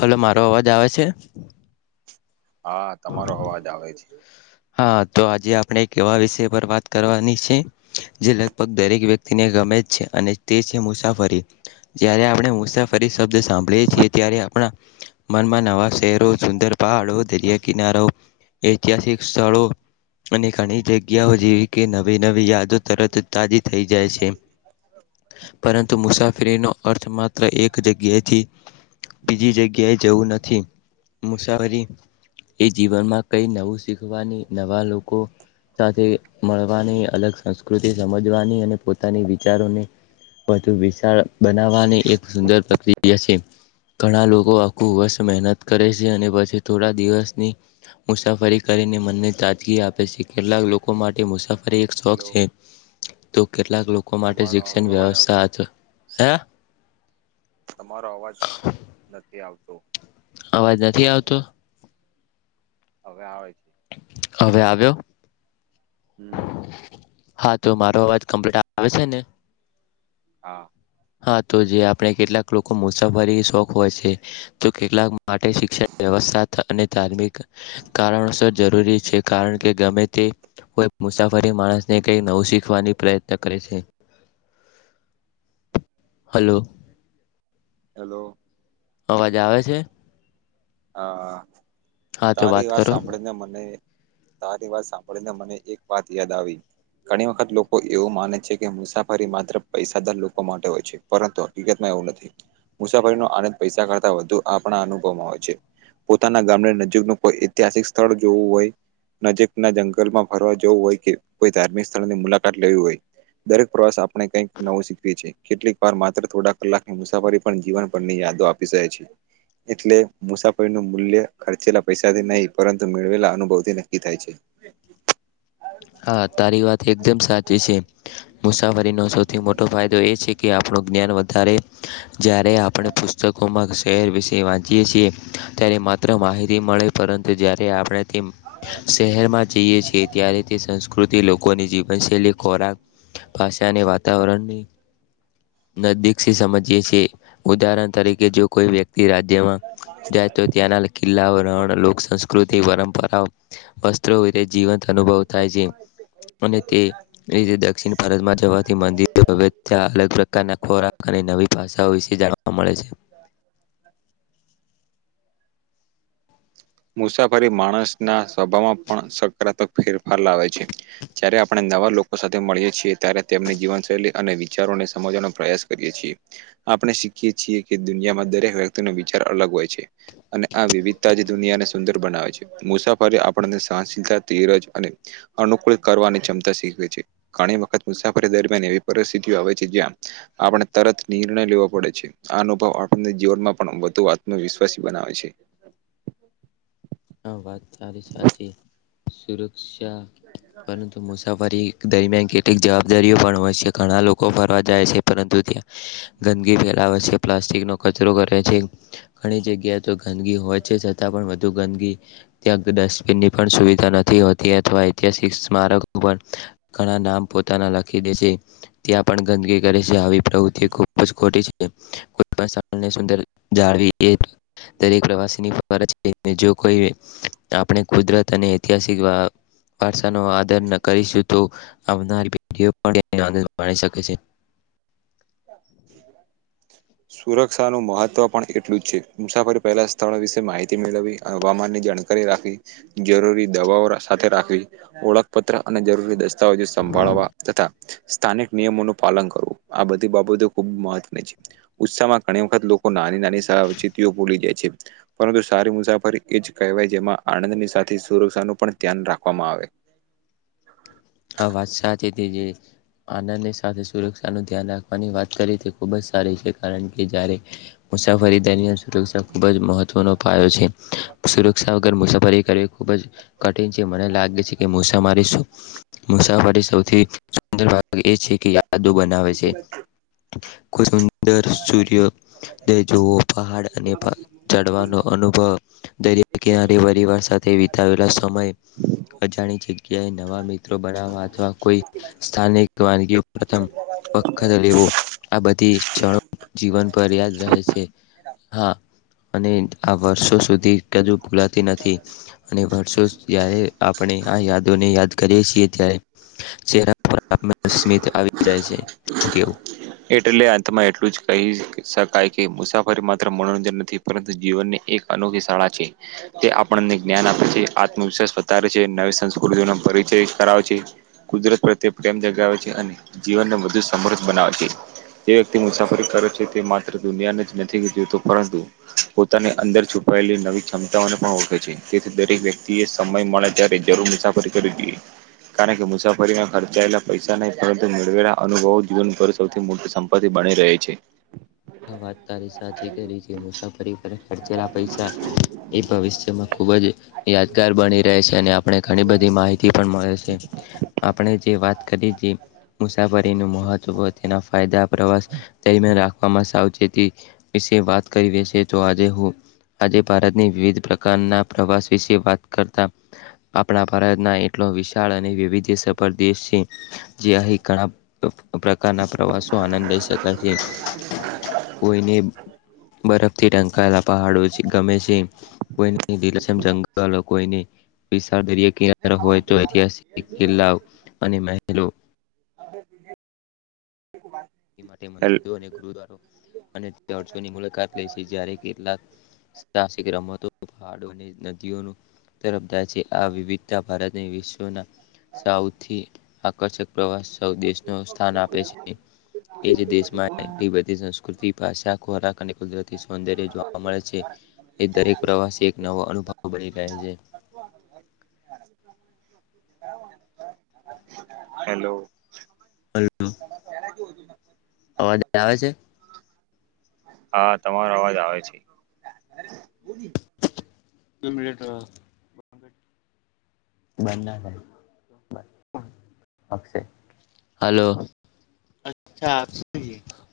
Hello મારો અવાજ આવે છે હા તમારો અવાજ આવે છે હા તો આજે આપણે કેવા વિષય પર વાત કરવાની છે જે લગભગ દરેક વ્યક્તિને ગમે છે અને તે છે મુસાફરી જ્યારે આપડે મુસાફરી શબ્દ સાંભળીએ છીએ ત્યારે આપણા મનમાં નવા શહેરો સુંદર પહાડો દરિયા કિનારો ઐતિહાસિક સ્થળો અને ઘણી જગ્યાઓ જેવી કે નવી નવી યાદો તરત તાજી થઈ જાય છે પરંતુ મુસાફરીનો અર્થ માત્ર એક જગ્યાએથી બીજી જગ્યાએ જવું નથી મુસાફરી એ જીવનમાં કઈ નવું શીખવાની નવા લોકો સાથે મળવાની અલગ સંસ્કૃતિ સમજવાની અને પોતાની વિચારોને વધુ વિશાળ બનાવાની એક સુંદર પ્રક્રિયા છે ઘણા લોકો આખું વર્ષ મહેનત કરે છે અને પછી થોડા દિવસની મુસાફરી કરીને મનને તાજગી આપે છે કેટલાક લોકો માટે મુસાફરી એક શોખ હેલો છે તો કેટલાક લોકો માટે તમારો શિક્ષણ અવાજ આવતો વ્યવસ્થા હે તમારો અવાજ નથી આવતો અવાજ નથી આવતો હવે આવે છે હવે આવ્યો હમ્મ હા તો મારો અવાજ કમ્પ્લીટ આવે છે ને હા હા તો જે આપણે કેટલાક લોકો મુસાફરી શોખ હોય છે તો કેટલાક માટે શિક્ષણ વ્યવસ્થા અને ધાર્મિક કારણોસર જરૂરી છે કારણ કે ગમે તે કોઈ મુસાફરી માણસને કઈ નવું શીખવાની પ્રયત્ન કરે છે હલો હલો અવાજ આવે છે? હા, હા તો તારી વાત કરો સાંભળીને મને તારી વાત સાંભળીને મને એક વાત યાદ આવી. ઘણી વખત લોકો એવું માને છે, કે મુસાફરી માત્ર પૈસાદાર લોકો માટે હોય છે. પરંતુ હકીકતમાં એવું નથી, મુસાફરીનો આનંદ પૈસા કરતા વધુ આપણા અનુભવમાં હોય છે. પોતાના ગામને નજીક નો કોઈ ઐતિહાસિક સ્થળ જોવું હોય નજીક ના જંગલમાં ફરવા જવું હોય, કે કોઈ ધાર્મિક સ્થળની મુલાકાત લેવી હોય. દરેક પ્રવાસ આપણે કંઈક નવું શીખવી છે, કેટલીક વાર માત્ર થોડા કલાકની મુસાફરી પણ જીવન ભર ની યાદો આપ પીસાય છે, એટલે મુસા ફરી નુ મૂલ્ય ખર્ચેલા પૈસાથી નહીં, પરંતુ મેળવેલા અનુભવ થી નક્કી થાય છે. હા, તારી વાત એકદમ સાચી છે. મુસાફરીનો સૌથી મોટો ફાયદો એ છે, કે આપણો જ્ઞાન વધારે જ્યારે આપણે પુસ્તકોમાં ધસી શહેર વિશે વાંચીએ છીએ, ત્યારે માત્ર માહિતી મળે, પરંતુ જ્યારે આપણે તેમ શહેરમાં જઈએ છીએ ત્યારે કૃતિ લોકોની જીવનશૈલી, ખોરાક, ભાસાની, વાતાવરણની. નદીકથી સમજીએ છીએ, ઉદાહરણ તરીકે જો કોઈ વ્યક્તિ રાજ્યમાં જાય તો ત્યાંના કિલ્લાઓ, રણ, લોકસસ્કૃ કૃતિ, પરંપરા, વસ્ત્રો વિતે જીવંત અનુભવ થાય છે, અને તે એ જે દક્ષિણ ભારતમાં જવાથી, મંદિરો, [unintelligible] ત્યાં અલગ પ્રકારના ખોરાક અને નવી ભાષાઓ વિશે જાણવા અ મળે છે. મુસાફરી માણસના સ્વભાવમાં પણ સકારાત્મક ફેરફાર લાવે છે. જય્યારે આપણે નવા લોકો સાથે મળીએ છીએ, ત્યારે તેમની જીવનશૈલી અને વિચારોને સમજવાનો પ્રયાસ કરીએ છીએ. આપણે શીખીએ છીએ કે દુનિયામાં દરેક વ્યક્તિનો વિચાર અલગ હોય છે, અને આ વિવિધતા જે દુનિયાને સુંદર બનાવે છે, મુસાફરી આપણને સહનશીલતા, ધીરજ અને અનુકૂળ કરવાની ચમતા શીખવે છે. ઘણી વખત મુસાફરી દરમિયાન એવી પરિસ્થિતિઓ આવે છે, જ્યાં આપણને તરત નિર્ણય લેવો પડે છે, આ અનુભવ આપણને જીવનમાં પણ વધુ આત્મવિશ્વાસી બનાવે છે. આ વાત તારી સાચી, સુરક્ષા પરંતુ મુસાફરી દરમિયાન કેટલીક જવાબદારીઓ પણ હોય છે, ઘણા લોકો ફરવા જાય છે, પરંતુ ત્યાં ગંદગી ફેલાવે છે. પ્લાસ્ટિકનો કચરો કરે છે, ઘણી જગ્યાએ તો ગંદગી હોય છે, છતાં પણ વધુ ગંદકી, ત્યાં તો ડસ્ટબિનની પણ સુવિધા નથી હોતી, અથવા ઐતિહાસિક મારકો પણ ઘણા નામ પોતાના લખી દે છે. ત્યાં પણ ગંદકી કરે છે, આવી પ્રવૃતિ ખુબજ ખોટી છે. કો પણ સની સુંદર જાળવી એ દરેક પ્રવાસી ની ફરજ છે. જો કોઈ આપણે કુદરત અને ઐતિહાસિક વા વારસાનો આદર ન કર કરીશું તો આવનારી પેઢીઓ પણ તેનો માણી શકે છે. [inaudible] સુરક્ષાનું મહત્વ પણ એટલું જ છે, મુસાફરી પહેલા સ્થળ વિશે માહિતી મેળવી, હવામાનની જાણ કારી રાખવી, જરૂરી દવાઓ સાથે રાખવી. ઓળખપત્ર અને જરૂરી દસ્તાવેજો સંભાળવા, તથા સ્થાનિક નિયમોનું પાલન કરવું, આ બધી બાબતો ખુબ મહત્વની છે. ઉત્સાહમાં ઘણી વખત લોકો નાની નાની સાવચિતતીઓ ભૂલી જાય છે. પરંતુ સારી મુસાફરી એ જ કહેવાય, જેમાં આનંદની સાથે સુરક્ષાનું પણ ધ્યાન રાખવામાં આવે. આ વાત સાચ તે જી. આનંદની સાથે સુરક્ષાનું ધ્યાન રાખવાની વાત કરી, તે ખુબ જ સારી છે, કારણ કે જ્યારે મુસાફરી દરમિયાન સુ ખૂબજ મહત્વનો પાયો છે, સુરક્ષા વગર મુસાફરી કરવી ખૂબજ કઠિન છે, મને લાગે છે કે મુસામારી શું મુસાફરી સૌથી સુંદર ભાગ એ છે કે યાદો બનાવે છે કોઈ સુંદર સૂર્ય દજવઓ પહાડ અને ચડવાનો અનુભવ દરિયા કિનારે પરિવાર સાથે વિતાવેલા સમય અજાણી જગ્યાએ નવા મ ત્રો બનાવવા અથવા કોઈ સ્થાનિક વાનગી પ્રથમ વખત લેવો આ બધી ક્ષણો જીવનભર યાદ રહે છે હા અને આ વર્ષો સુધી કદી ભુલાતી નથી અને વર્ષો જ્યારે આપણે આ યાદોને યાદ કરીએ છીએ ત્યારે [unintelligible] સ્મિત આવી જાય છે શું કેવું એટલે અંતમાં એટલું જ કહી શકાય કે મુસાફરી માત્ર મનોરંજન નથી પરંતુ જીવન ની એક અનોખી શાળા છે તે આપણને જ્ઞાન આપે છે આત્મવિશ્વાસ વધારે છે નવી સંસ્કૃતિનો પરિચય કરાવે છે કુદરત પ્રત્યે પ્રેમ જગાવે છે અને જીવનને વધુ સમૃદ્ધ બનાવે છે જે વ્યક્તિ મુસાફરી કરે છે તે માત્ર દુનિયાને જ નથી જોતો પરંતુ પોતાની અંદર છુપાયેલી નવી ક્ષમતાઓને પણ ઓળખે છે તેથી દરેક વ્યક્તિ એ સમય મળે ત્યારે જરૂર મુસાફરી કરવી જોઈએ કારણ કે મુસાફરીના ખર્ચ ખર્ચાયેલા પૈસા ને પરંતુ મેળવેલા અનુભવો જીવનભર સૌથી મોટી સંપત્તિ બની રહે છે હ વાત તારી સાચીતે મુસાફરી પર ખર્ચેલા પૈસા એ ભવિષ્યમાં ખૂબ જ યાદગાર બની રહે છે અને આપણે ઘણી બધી માહિતી પણ મળે છે આપણે જે વાત કરીએ તે મુસાફરી નું મહત્વ તેના ફાયદા પ્રવાસ દરમિયાન રાખ [unintelligible] સાવચેતી વિશે વાત કરી છે તો આજે હું આજે ભારતની વિવિધ પ્રકારના પ્રવાસ વિશે વાત કરતા આપણા ભારતના એટલો વિશાળ અને વૈવિધ્ય સફર દેશ છે જે અહીં ઘણા પ્રકારના પ્રવાસો આનંદ લઈ શકાય છે કોઈને બરફથી ઢંકાયેલા છે એ પહાડો ગમે છે કોઈનીલક્ષમ જંગલ કોઈની વિશળ દ કિનારો હોય તો ઐતિહાસિક કિલ્લાઓ અને મહેલો હ [inaudible] માટે મજિદો અને ગુરુદ્વાર અને ચર્ચોની મુલાકાત લે છે જ્યારે કેટલાક સાહસિક રમતો પાહાડો અને નદીઓનું [unintelligible] છે આ વિવિધતા ભારતની વિશ્વના સૌથી આકર્ષક પ્રવાસ સૌ દેશનો સ્થાન આપે છે એ જ દેશમાં એટલી બધી સંસ્કૃતિ ભાષા ખોરાક અને કુદરતી સૌંદર્ય જોવા મળે છે એ દરેક પ્રવાસી એક નવો અનુભવ બની ગયા છે [inaudible] હલો [unintelligible] [inaudible] [unintelligible] આવે છે હા તમારો અવાજ આવે છે મિટ [unintelligible] બંને ને હાલો અચ્છા